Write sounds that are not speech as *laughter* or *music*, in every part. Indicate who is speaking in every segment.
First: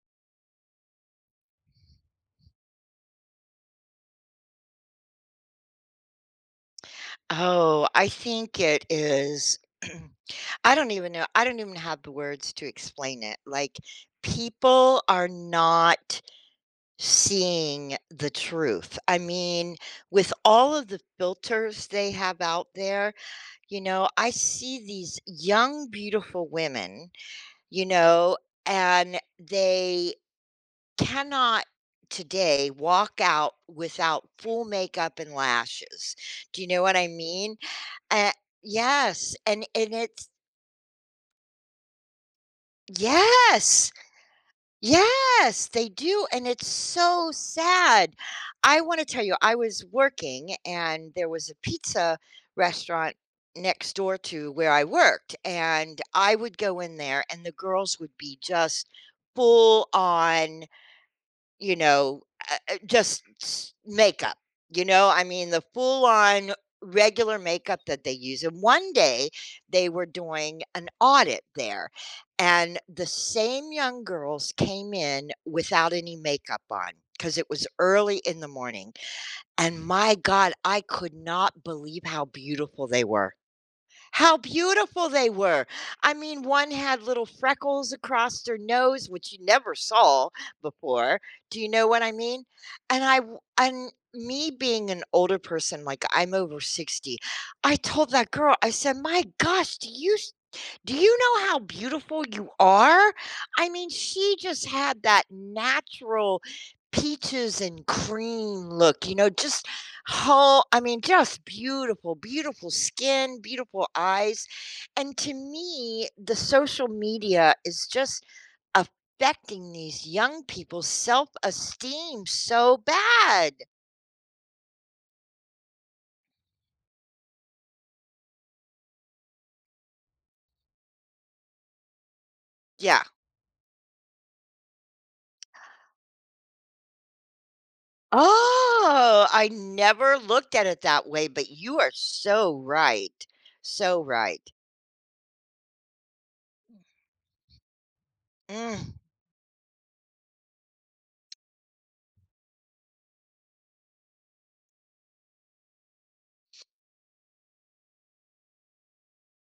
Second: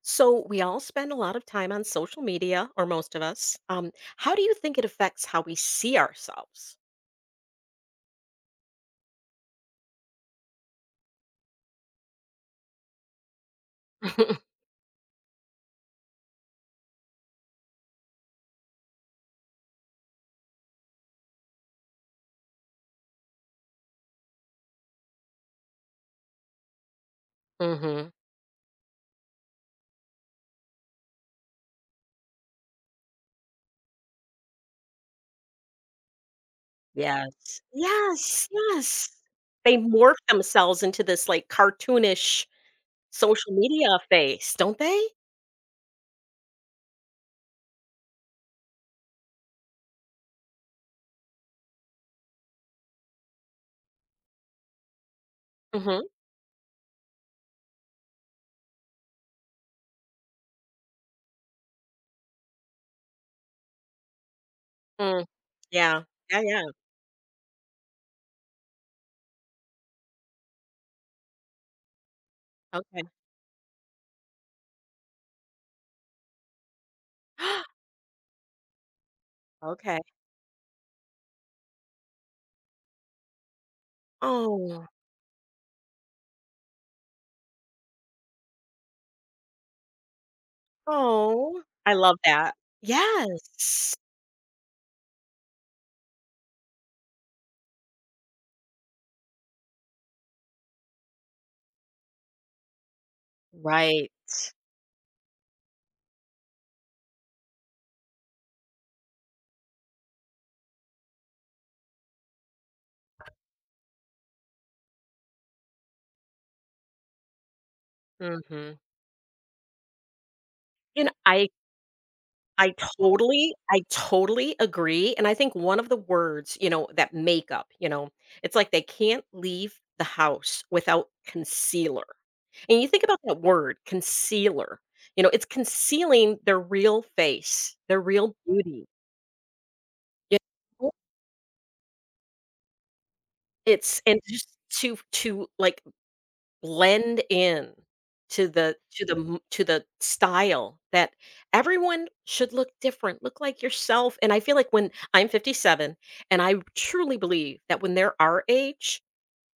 Speaker 1: So, we all spend a lot of time on social media, or most of us. How do you think it affects how we see ourselves?
Speaker 2: Oh, I think it is *clears throat* I don't even have the words to explain it, like,
Speaker 1: *laughs*
Speaker 2: people are not seeing the truth. I mean, with all of the filters they have out there, you know, I see these young, beautiful women, you
Speaker 1: Hmm.
Speaker 2: know, and they cannot today walk out without full makeup and lashes. Do you know what I mean?
Speaker 1: Yes.
Speaker 2: Uh,
Speaker 1: Yes, yes.
Speaker 2: yes, and
Speaker 1: They morph
Speaker 2: it's
Speaker 1: themselves into this like cartoonish social media
Speaker 2: yes.
Speaker 1: face, don't they?
Speaker 2: Yes, they do, and it's so sad. I want to tell you, I was working and there was a pizza restaurant next door to where I worked,
Speaker 1: Hmm.
Speaker 2: and I would go in there and the girls would be just full on. You know, just s makeup, you know, I
Speaker 1: Mm.
Speaker 2: mean, the
Speaker 1: Yeah,
Speaker 2: full
Speaker 1: yeah,
Speaker 2: on
Speaker 1: yeah.
Speaker 2: regular makeup that they use, and one day, they were doing an audit there, and
Speaker 1: Okay.
Speaker 2: the same young girls came in without any makeup on because it was
Speaker 1: *gasps*
Speaker 2: early in the morning, and
Speaker 1: Okay.
Speaker 2: my god, I could not believe how
Speaker 1: Oh,
Speaker 2: beautiful they were. I mean, one had little freckles across their nose, which you never saw before. Do
Speaker 1: oh,
Speaker 2: you know
Speaker 1: I
Speaker 2: what I
Speaker 1: love
Speaker 2: mean?
Speaker 1: that.
Speaker 2: And
Speaker 1: Yes.
Speaker 2: me being an older person, like I'm over 60, I told that girl, I said, "My gosh, do you know how beautiful you are?" I mean,
Speaker 1: Right.
Speaker 2: she just had that natural peaches and cream look, you know, just whole I mean, just beautiful, beautiful skin, beautiful eyes. And to me, the social media is just
Speaker 1: Hmm.
Speaker 2: affecting these young people's
Speaker 1: You know,
Speaker 2: self-esteem
Speaker 1: I
Speaker 2: so bad.
Speaker 1: I totally agree, and I think one of the words, that makeup, it's like they can't leave the house without concealer, and you
Speaker 2: Yeah.
Speaker 1: think about that word, concealer, it's concealing their real face, their real beauty,
Speaker 2: Oh, I never
Speaker 1: yeah,
Speaker 2: looked at it that way, but you are so right. So
Speaker 1: it's and
Speaker 2: right.
Speaker 1: just to, like, blend in to the
Speaker 2: Mm.
Speaker 1: to the m- to the style that everyone should look different, look like yourself. And I feel like when I'm 57, and I truly believe that when they're our age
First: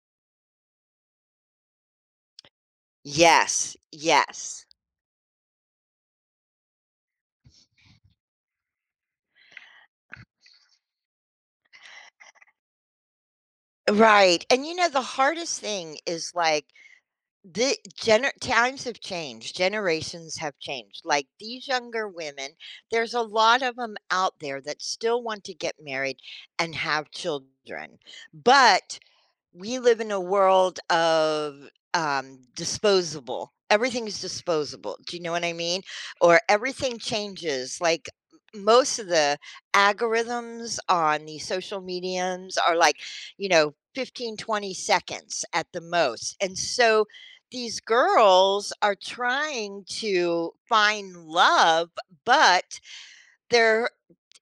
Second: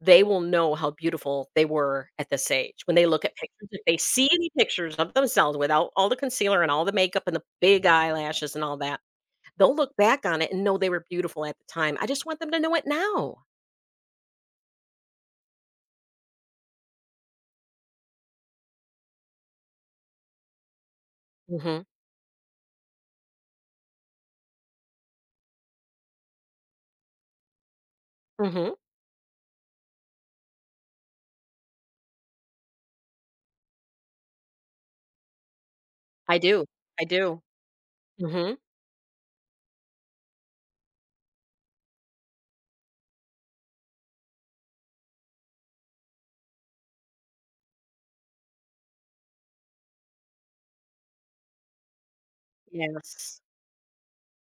Speaker 1: they will know how beautiful they were at this age when they look at pictures,
Speaker 2: Yes,
Speaker 1: if they see any
Speaker 2: yes.
Speaker 1: pictures of themselves without all the concealer and all the makeup and the big eyelashes and all that, they'll look back on it and know they were beautiful at the time. I just want them to know it now.
Speaker 2: Right. And you know, the hardest thing is like times have changed, generations have changed. Like these
Speaker 1: Hmm.
Speaker 2: younger women, there's a lot of them out there that still want to get married and have children.
Speaker 1: Hmm.
Speaker 2: But we live in a world of disposable. Everything is disposable. Do you know what I mean?
Speaker 1: I
Speaker 2: Or
Speaker 1: do.
Speaker 2: everything
Speaker 1: I do.
Speaker 2: changes. Like
Speaker 1: Hmm.
Speaker 2: most of the algorithms on the social mediums are like, you know, 15 to 20 seconds at the most. And so these girls are trying to find love, but
Speaker 1: Yes.
Speaker 2: they're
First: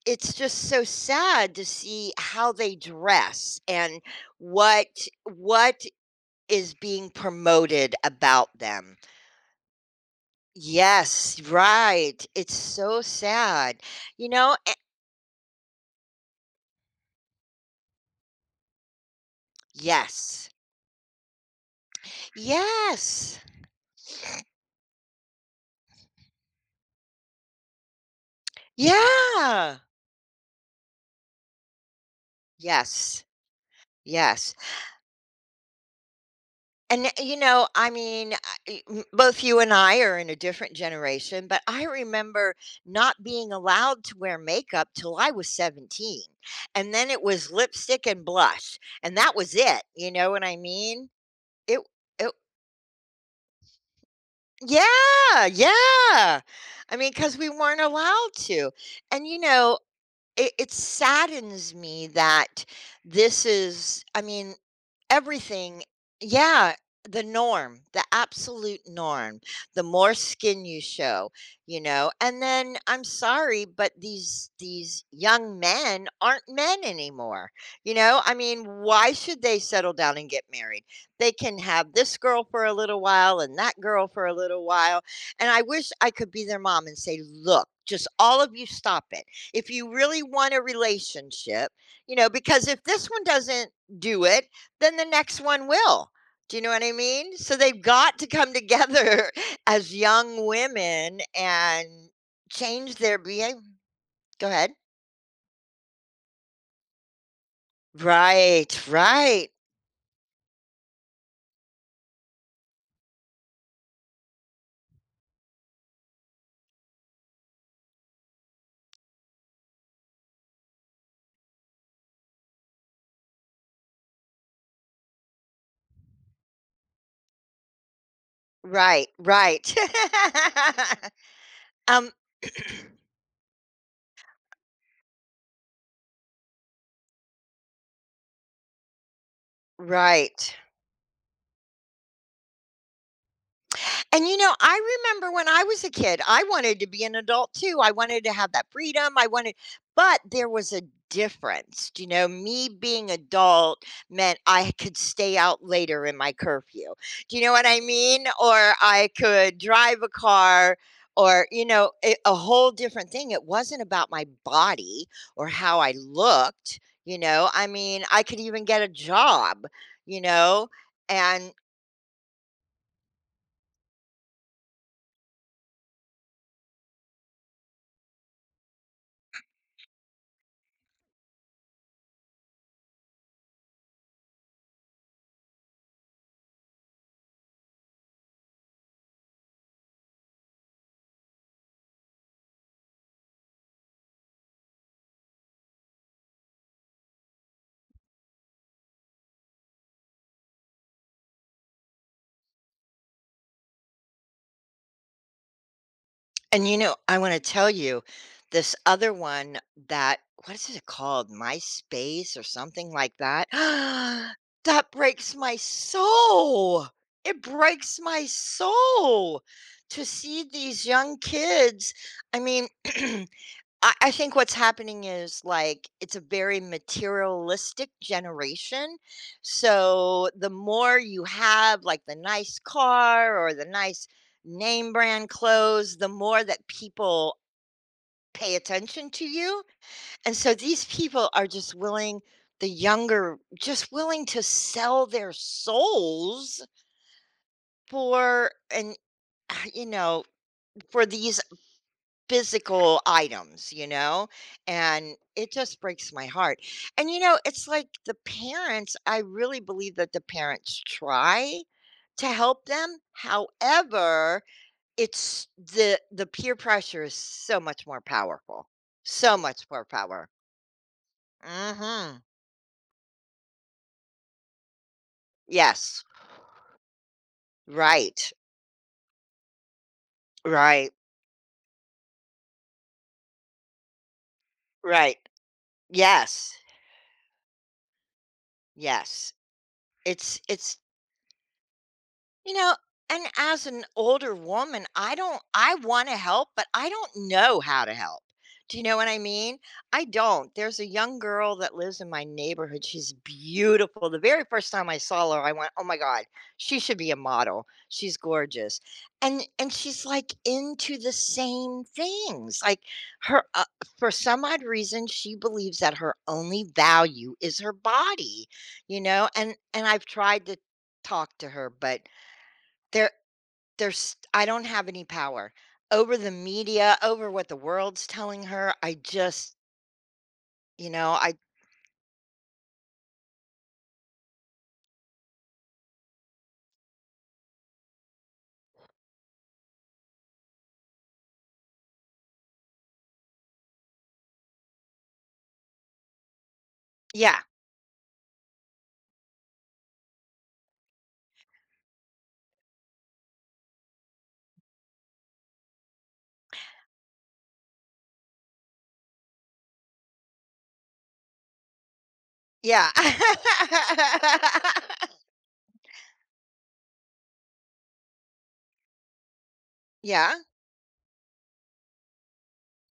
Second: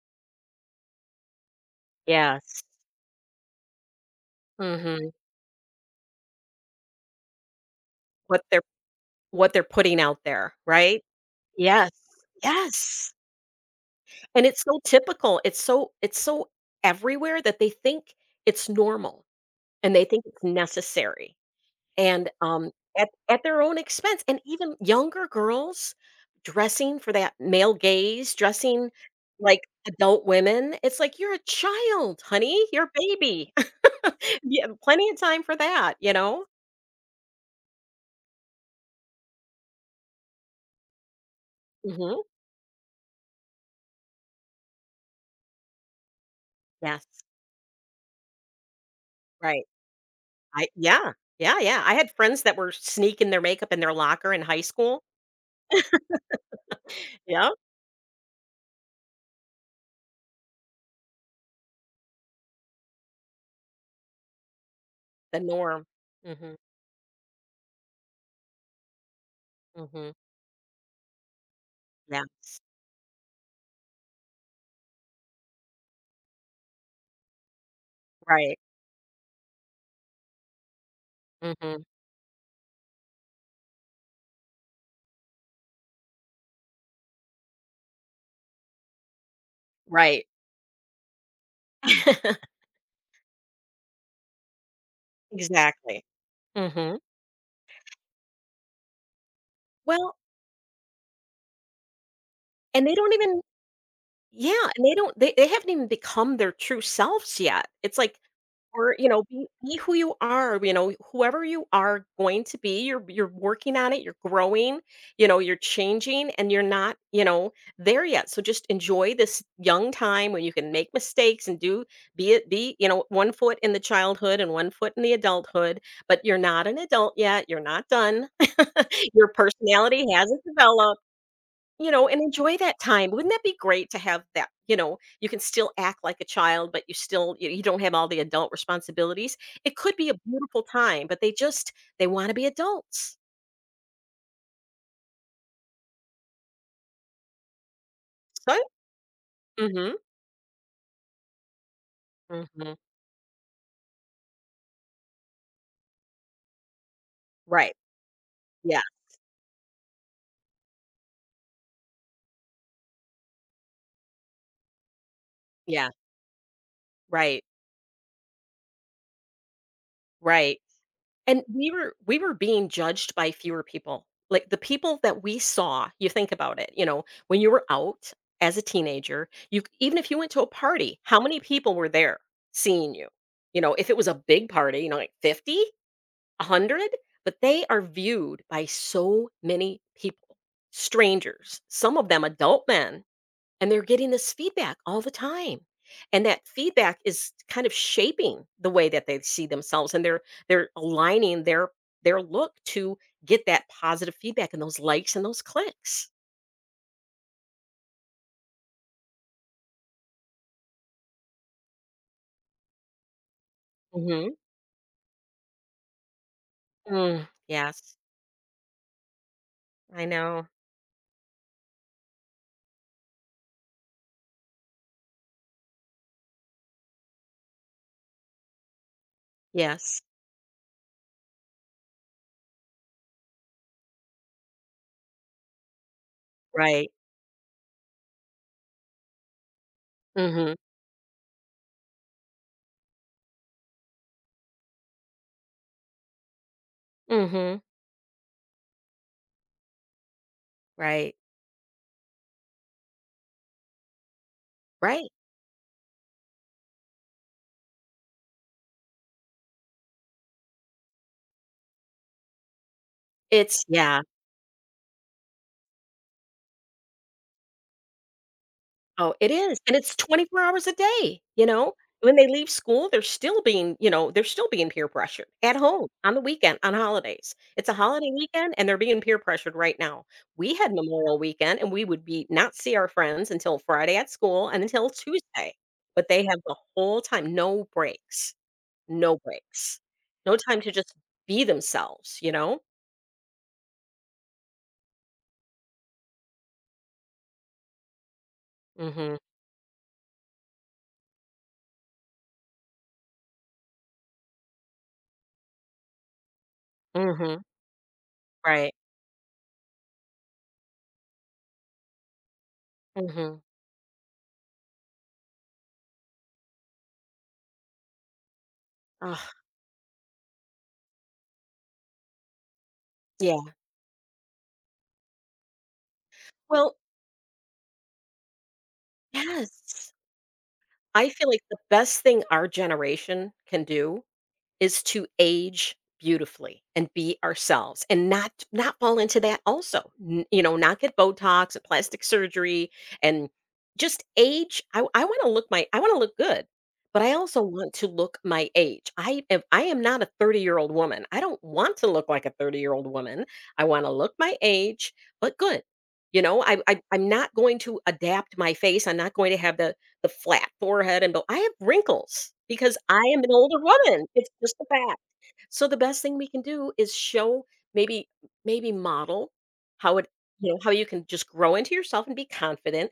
Speaker 2: it's just so sad to see how
Speaker 1: Yes.
Speaker 2: they dress and what
Speaker 1: Mhm.
Speaker 2: what is being promoted
Speaker 1: What
Speaker 2: about
Speaker 1: they're
Speaker 2: them.
Speaker 1: what they're putting out there, right?
Speaker 2: Yes,
Speaker 1: Yes.
Speaker 2: right. It's so
Speaker 1: Yes.
Speaker 2: sad. You
Speaker 1: And
Speaker 2: know,
Speaker 1: it's
Speaker 2: a
Speaker 1: so typical, it's so everywhere that they think it's normal, and they think it's
Speaker 2: yes.
Speaker 1: necessary, and at
Speaker 2: Yes.
Speaker 1: at their own expense, and even younger girls dressing for that male gaze, dressing like
Speaker 2: Yeah.
Speaker 1: adult women. It's like, "You're a child, honey, you're a
Speaker 2: Yes.
Speaker 1: baby." *laughs*
Speaker 2: Yes.
Speaker 1: You have plenty of time for that, you know?
Speaker 2: And, you know, I mean, both you and I are in a different generation, but I
Speaker 1: Mhm.
Speaker 2: remember not being allowed to wear makeup till I was 17. And
Speaker 1: Yes.
Speaker 2: then it was lipstick and blush, and that was
Speaker 1: Right.
Speaker 2: it. You know what I
Speaker 1: I
Speaker 2: mean?
Speaker 1: yeah, yeah,
Speaker 2: It,
Speaker 1: yeah, I had
Speaker 2: it
Speaker 1: friends that were sneaking their makeup in their locker in high school.
Speaker 2: yeah, yeah. I mean, because we
Speaker 1: Yeah,
Speaker 2: weren't allowed to. And, you know, it saddens me that this is, I mean,
Speaker 1: the
Speaker 2: everything
Speaker 1: norm. Mhm,
Speaker 2: yeah, the norm, the absolute norm. The
Speaker 1: mhm,
Speaker 2: more skin you show, you know? And
Speaker 1: yes,
Speaker 2: then I'm sorry, but these young men aren't men anymore, you know? I
Speaker 1: right,
Speaker 2: mean, why should they settle down and get married? They can
Speaker 1: mhm,
Speaker 2: have this girl for a little while and that girl for a little while, and I wish I could be their mom and say, "Look, just all of you stop it. If you really
Speaker 1: right.
Speaker 2: want a relationship," you know,
Speaker 1: *laughs*
Speaker 2: because if this one doesn't do it, then the next one
Speaker 1: Exactly.
Speaker 2: will. Do you know what I
Speaker 1: Mhm.
Speaker 2: mean? So they've got to come together *laughs* as
Speaker 1: Well,
Speaker 2: young women and
Speaker 1: and
Speaker 2: change
Speaker 1: they don't
Speaker 2: their
Speaker 1: even
Speaker 2: behavior. Go
Speaker 1: yeah,
Speaker 2: ahead.
Speaker 1: and they don't they haven't even become their true selves yet. It's like
Speaker 2: Right,
Speaker 1: Or, you know, be
Speaker 2: right,
Speaker 1: be who you are, you know, whoever you are going to be, you're working on it, you're growing, you know, you're changing, and you're not there yet. So just enjoy this young time when you can make mistakes and do be it be, you know, one foot in the childhood and one foot in the adulthood, but you're not an adult yet, you're not done.
Speaker 2: right,
Speaker 1: *laughs* Your
Speaker 2: right. *laughs*
Speaker 1: personality hasn't developed. You know,
Speaker 2: Um,
Speaker 1: and enjoy that time. Wouldn't that be great to have that? You know, you can still act like a child, but you still you you don't have all the adult responsibilities. It could be a
Speaker 2: right.
Speaker 1: beautiful time, but they want to be adults.
Speaker 2: And you know, I remember when I was a kid, I wanted to be an adult too. I wanted to have
Speaker 1: So
Speaker 2: that freedom. I wanted,
Speaker 1: Mhm.
Speaker 2: but there was a difference. You know, me
Speaker 1: Mhm.
Speaker 2: being adult meant I could stay out later in my curfew. Do you know what
Speaker 1: Right.
Speaker 2: I mean? Or
Speaker 1: Yeah.
Speaker 2: I could drive a car or, you know, a whole different thing. It wasn't about my body or how
Speaker 1: Yeah.
Speaker 2: I looked. You
Speaker 1: Right.
Speaker 2: know, I mean, I could even get a job, you
Speaker 1: Right.
Speaker 2: know,
Speaker 1: And
Speaker 2: and
Speaker 1: we were being judged by fewer people, like the people that we saw. You think about it, you know, when you were out as a teenager, you even if you went to a party, how many people were there seeing you? You know, if it was a big party, like 50, 100, but they are viewed by so many people, strangers, some of them adult men, and they're getting this feedback all the time. And that feedback is kind of shaping the way that they see themselves, and they're aligning their look to get that positive feedback and those likes and those clicks.
Speaker 2: And you know, I want to tell you this other one that what is it called? MySpace or something like that. *gasps*
Speaker 1: Mhm.
Speaker 2: That breaks my soul.
Speaker 1: Mm,
Speaker 2: It
Speaker 1: yes.
Speaker 2: breaks my soul to
Speaker 1: I
Speaker 2: see
Speaker 1: know.
Speaker 2: these young kids. I mean, *clears throat* I think what's happening is like it's a very materialistic generation.
Speaker 1: Yes.
Speaker 2: So the more you have, like the nice car or the nice name brand clothes, the more that
Speaker 1: Right.
Speaker 2: people pay attention to you. And so
Speaker 1: Mhm.
Speaker 2: these people are just willing, the younger, just willing to sell their souls
Speaker 1: Mhm.
Speaker 2: for and *sighs* you know, for
Speaker 1: Right.
Speaker 2: these physical items, you know?
Speaker 1: Right.
Speaker 2: And it just breaks my heart. And you know, it's like the parents, I really believe that the parents try to help them.
Speaker 1: It's Yeah.
Speaker 2: However, it's the peer pressure is so much more powerful,
Speaker 1: Oh, it
Speaker 2: so
Speaker 1: is,
Speaker 2: much
Speaker 1: and
Speaker 2: more
Speaker 1: it's
Speaker 2: power.
Speaker 1: 24 hours a day, you know? When
Speaker 2: Mhm.
Speaker 1: they leave school, they're still being peer pressured at home,
Speaker 2: Yes.
Speaker 1: on the weekend, on holidays. It's a holiday
Speaker 2: Right.
Speaker 1: weekend, and they're being peer pressured right now. We had
Speaker 2: Right.
Speaker 1: Memorial Weekend, and we would be not see our friends until Friday at school and until
Speaker 2: Right.
Speaker 1: Tuesday, but they have the
Speaker 2: Yes.
Speaker 1: whole time, no breaks, no
Speaker 2: Yes.
Speaker 1: breaks, no
Speaker 2: It's
Speaker 1: time to just be themselves, you
Speaker 2: you
Speaker 1: know?
Speaker 2: know, and as an older woman, I don't I want to help, but I don't know how to help. Do you know what I
Speaker 1: Mhm,
Speaker 2: mean? I don't. There's a young girl that lives in my neighborhood. She's beautiful. The very first time I saw her, I went, "Oh my god, she should be a
Speaker 1: mhm,
Speaker 2: model. She's
Speaker 1: right,
Speaker 2: gorgeous." And she's like into the same things. Like
Speaker 1: mhm,
Speaker 2: her for some odd reason, she believes that her only value is her body, you know?
Speaker 1: ugh,
Speaker 2: And I've tried to talk to her, but there
Speaker 1: yeah.
Speaker 2: there's I don't have any power over the
Speaker 1: Well,
Speaker 2: media, over what the world's telling her. I just,
Speaker 1: yes.
Speaker 2: you
Speaker 1: I
Speaker 2: know,
Speaker 1: feel
Speaker 2: I
Speaker 1: like the best thing our generation can do is to age beautifully and be ourselves and not fall into that also. Not get botox and plastic surgery and just age. I want to look good, but I
Speaker 2: yeah.
Speaker 1: also want to look my age. I if I am not a 30-year-old woman, I don't want to look like a 30-year-old woman. I want to look my age but good. You know, I'm not going to adapt my face. I'm not going to have the flat forehead and bo I have wrinkles because
Speaker 2: Yeah.
Speaker 1: I am an older woman. It's just a
Speaker 2: *laughs*
Speaker 1: fact. So the best thing we can do is show maybe maybe model how
Speaker 2: Yeah.
Speaker 1: how you can just grow into yourself and be confident,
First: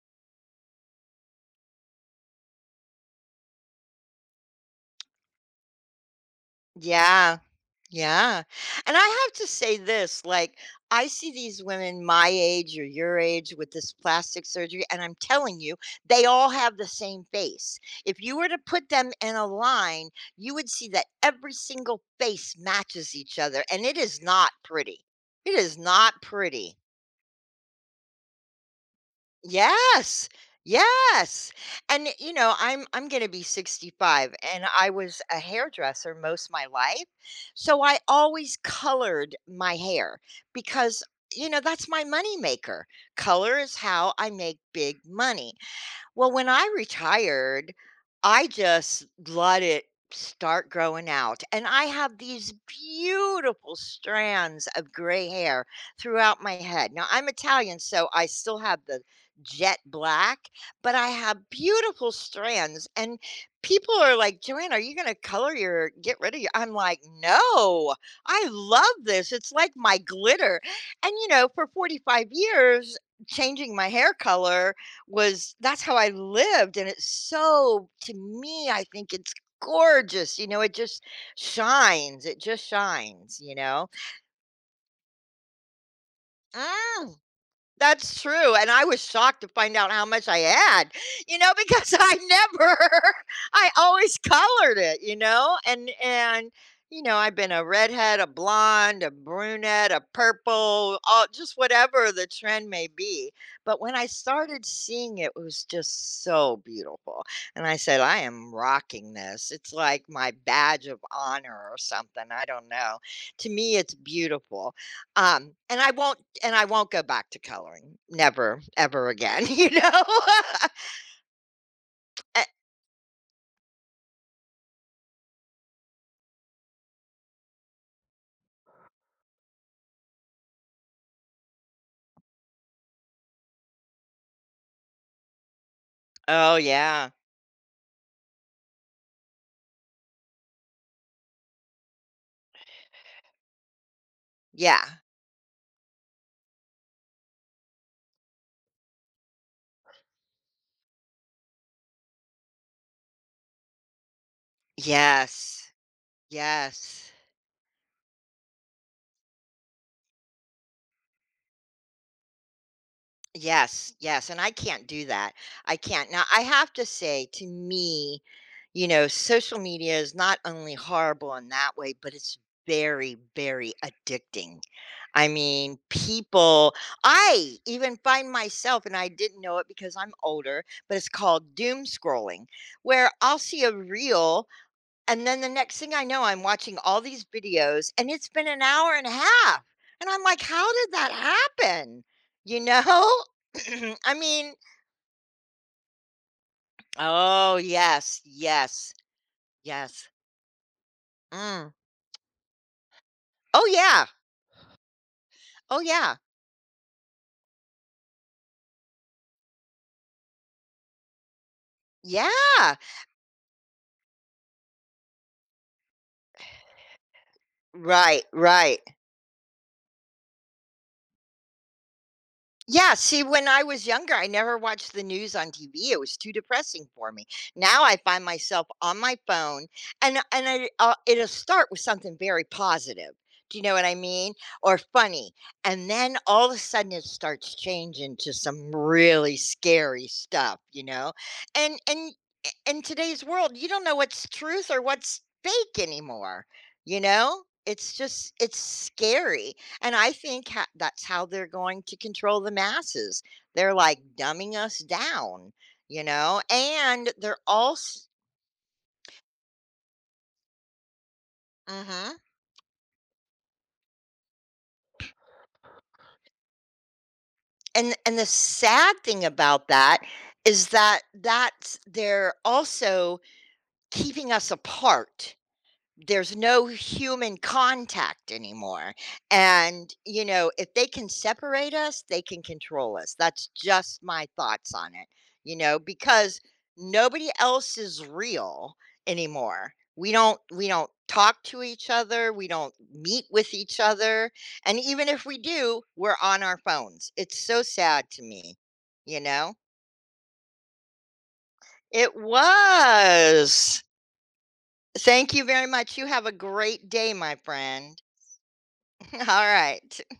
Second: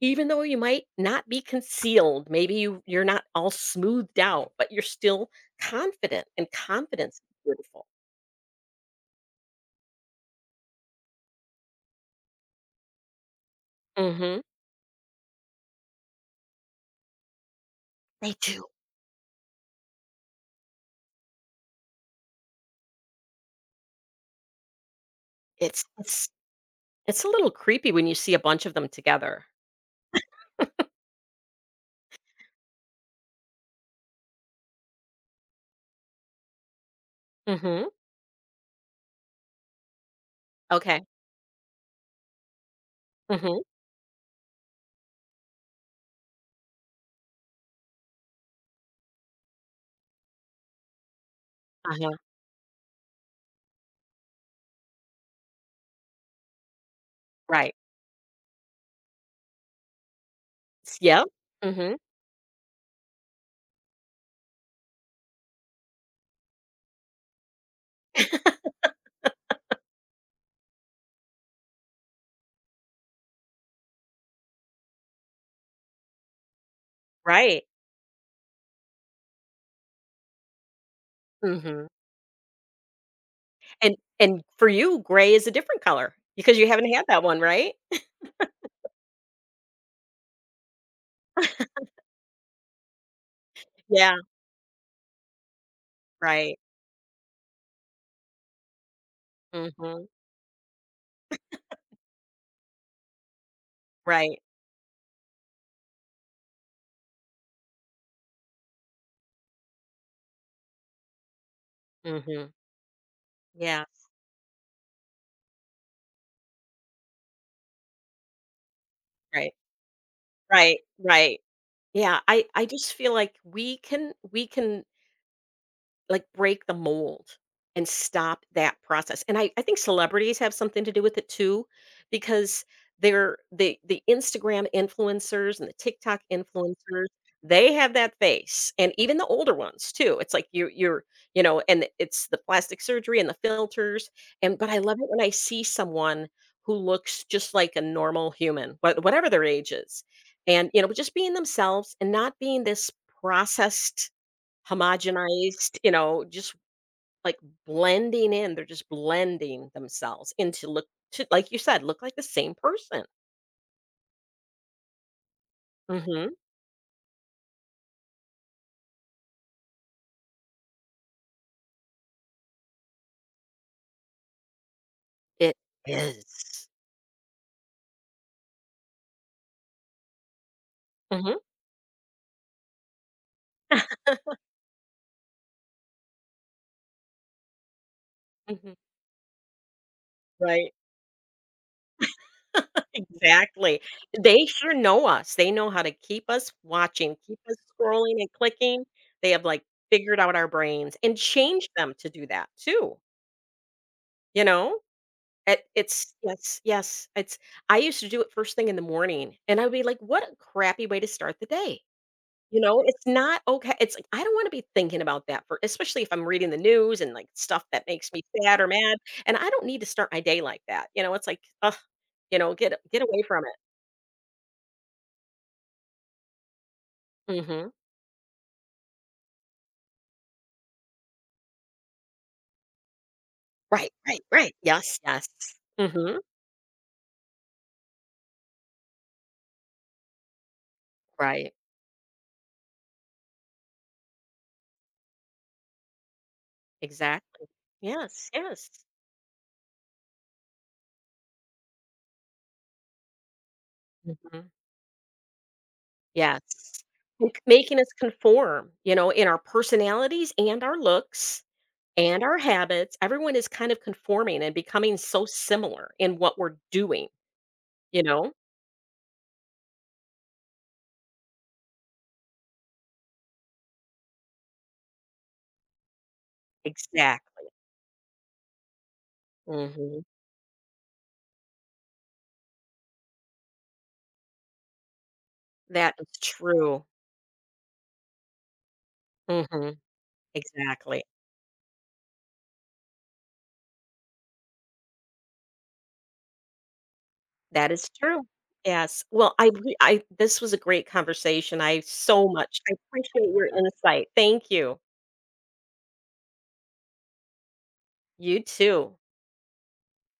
Speaker 1: even though you might not be concealed. Maybe you're not all smoothed out, but you're still confident, and confidence is
Speaker 2: Yeah.
Speaker 1: beautiful.
Speaker 2: Yeah. And I have to say this, like, I see these women my age or your age with this
Speaker 1: Mhm.
Speaker 2: plastic surgery, and I'm telling you, they all have the same face. If
Speaker 1: They
Speaker 2: you were to
Speaker 1: do.
Speaker 2: put them in a line, you would see that every single face matches each other, and it is not pretty. It is
Speaker 1: It's
Speaker 2: not
Speaker 1: it's
Speaker 2: pretty.
Speaker 1: it's a little creepy when you see a bunch of them together.
Speaker 2: Yes. Yes. And you know, I'm going to be 65 and I was a hairdresser most of my life. So
Speaker 1: Mhm.
Speaker 2: I always colored my hair because
Speaker 1: Okay.
Speaker 2: you know, that's my money maker. Color
Speaker 1: Mhm.
Speaker 2: is how I make big money. Well, when I retired, I just let it start growing out. And I
Speaker 1: Uh-huh.
Speaker 2: have these beautiful strands of gray hair throughout my head. Now, I'm
Speaker 1: Right.
Speaker 2: Italian, so I still have the jet black, but
Speaker 1: S
Speaker 2: I
Speaker 1: Yep.
Speaker 2: have
Speaker 1: Mhm.
Speaker 2: beautiful strands. And people are like, "Joanne, are you going to color your, get rid of your?" I'm like, "No, I love this. It's like my glitter." And, you know, for 45 years, changing my hair color was that's how I lived, and it's
Speaker 1: Right.
Speaker 2: so to me, I think it's gorgeous, you know, it just
Speaker 1: Mhm.
Speaker 2: shines, you know?
Speaker 1: And for you, gray is a different color because you haven't had
Speaker 2: Mm,
Speaker 1: that one, right?
Speaker 2: that's true, and I was shocked to find out how much I had, you know, because *laughs* I never *laughs* I
Speaker 1: Yeah.
Speaker 2: always colored it, you know, and
Speaker 1: Right.
Speaker 2: you know, I've been a redhead, a blonde, a brunette, a
Speaker 1: Mhm.
Speaker 2: purple, all just whatever the trend may be, but when I
Speaker 1: Right.
Speaker 2: started seeing it, it was just so beautiful, and I said, "I am rocking this." It's like my badge of honor or something, I
Speaker 1: Mhm.
Speaker 2: don't know. To me,
Speaker 1: Yeah.
Speaker 2: it's beautiful, and I won't go back to coloring. Never, ever again, *laughs*
Speaker 1: Right.
Speaker 2: you know?
Speaker 1: Right.
Speaker 2: *laughs*
Speaker 1: Right. Yeah.
Speaker 2: Eh.
Speaker 1: I just feel like we can like, break the mold and stop that process, and I think celebrities have something to do with it too, because they're the Instagram influencers and the TikTok
Speaker 2: Oh,
Speaker 1: influencers.
Speaker 2: yeah.
Speaker 1: They have that face, and even the older ones too. It's like you you're you know, and it's the plastic surgery and the filters, and but I
Speaker 2: Yeah.
Speaker 1: love it when I see someone who looks just like a normal human, whatever their age is, and, you know, just being themselves and not being this processed,
Speaker 2: Yes.
Speaker 1: homogenized, you know, just
Speaker 2: Yes.
Speaker 1: like blending in. They're just blending themselves into look to like you said, look like the same person.
Speaker 2: Yes, yes, and I can't do that. I can't. Now,
Speaker 1: Mhm.
Speaker 2: I have to say, to me, you know, social media is not only horrible in that way, but it's very, very addicting. I
Speaker 1: It
Speaker 2: mean,
Speaker 1: is.
Speaker 2: people I even find myself, and I didn't know it because I'm older, but it's
Speaker 1: Mhm,
Speaker 2: called doom scrolling, where I'll see a reel, and then the next thing I know, I'm watching all these videos, and it's been an
Speaker 1: mhm.
Speaker 2: hour and a half. And I'm like, how
Speaker 1: Right,
Speaker 2: did that happen? You know?
Speaker 1: exactly.
Speaker 2: *clears throat* I
Speaker 1: They
Speaker 2: mean,
Speaker 1: sure know us. They know how to keep us watching, keep
Speaker 2: oh,
Speaker 1: us scrolling
Speaker 2: yes,
Speaker 1: and clicking.
Speaker 2: yes,
Speaker 1: They have, like,
Speaker 2: yes.
Speaker 1: figured out our brains and changed
Speaker 2: Mm.
Speaker 1: them to do that too,
Speaker 2: Oh, yeah.
Speaker 1: you know? It
Speaker 2: Oh,
Speaker 1: it's
Speaker 2: yeah.
Speaker 1: Yes, yes, it's I used to do it first thing in the morning, and I would be like, "What a crappy way to start the day." You
Speaker 2: Yeah.
Speaker 1: know, it's not okay. It's like, I don't wanna be thinking about that for especially if I'm reading the news and, like, stuff that makes me
Speaker 2: Right,
Speaker 1: sad or
Speaker 2: right.
Speaker 1: mad, and I don't need to start my day like that, you know, it's like, ugh, you know, get
Speaker 2: Yeah,
Speaker 1: get
Speaker 2: see,
Speaker 1: away from
Speaker 2: when
Speaker 1: it.
Speaker 2: I was younger, I never watched the news on TV, it was too depressing for me.
Speaker 1: Mhm.
Speaker 2: Now I find myself on my phone, and I it'll start with something very positive, do you know what
Speaker 1: Right,
Speaker 2: I
Speaker 1: right,
Speaker 2: mean?
Speaker 1: right.
Speaker 2: Or
Speaker 1: Yes, yes.
Speaker 2: funny, and then
Speaker 1: Mhm.
Speaker 2: all of a sudden it starts changing to some really scary stuff, you know?
Speaker 1: Right.
Speaker 2: And in today's world, you don't know what's truth or what's fake anymore, you know?
Speaker 1: Exactly.
Speaker 2: It's
Speaker 1: Yes,
Speaker 2: just it's
Speaker 1: yes.
Speaker 2: scary. And I think that's how they're going to control the masses. They're like
Speaker 1: Mhm.
Speaker 2: dumbing us down, you know?
Speaker 1: Yes.
Speaker 2: And they're
Speaker 1: Like, making us
Speaker 2: also
Speaker 1: conform, you know, in our personalities and our looks
Speaker 2: Mm-hmm.
Speaker 1: and our habits. Everyone is kind of conforming and becoming so similar in what we're doing, you
Speaker 2: And the
Speaker 1: know?
Speaker 2: sad thing about that is that that's they're also keeping us apart. There's no human
Speaker 1: Exactly.
Speaker 2: contact anymore, and,
Speaker 1: Mhm.
Speaker 2: you know, if they can separate us, they can control us. That's just my thoughts on it, you know,
Speaker 1: That is
Speaker 2: because
Speaker 1: true.
Speaker 2: nobody else is real anymore.
Speaker 1: Mhm.
Speaker 2: We don't
Speaker 1: Exactly.
Speaker 2: talk to each other, we don't meet with each other, and even if we do, we're on our phones. It's so
Speaker 1: That is
Speaker 2: sad to
Speaker 1: true.
Speaker 2: me,
Speaker 1: Yes.
Speaker 2: you
Speaker 1: Well, I
Speaker 2: know?
Speaker 1: re I this was a great conversation. I
Speaker 2: It
Speaker 1: so much I appreciate your
Speaker 2: was.
Speaker 1: insight. Thank you.
Speaker 2: Thank you very much. You have a great day, my friend.
Speaker 1: You too.
Speaker 2: *laughs* All right.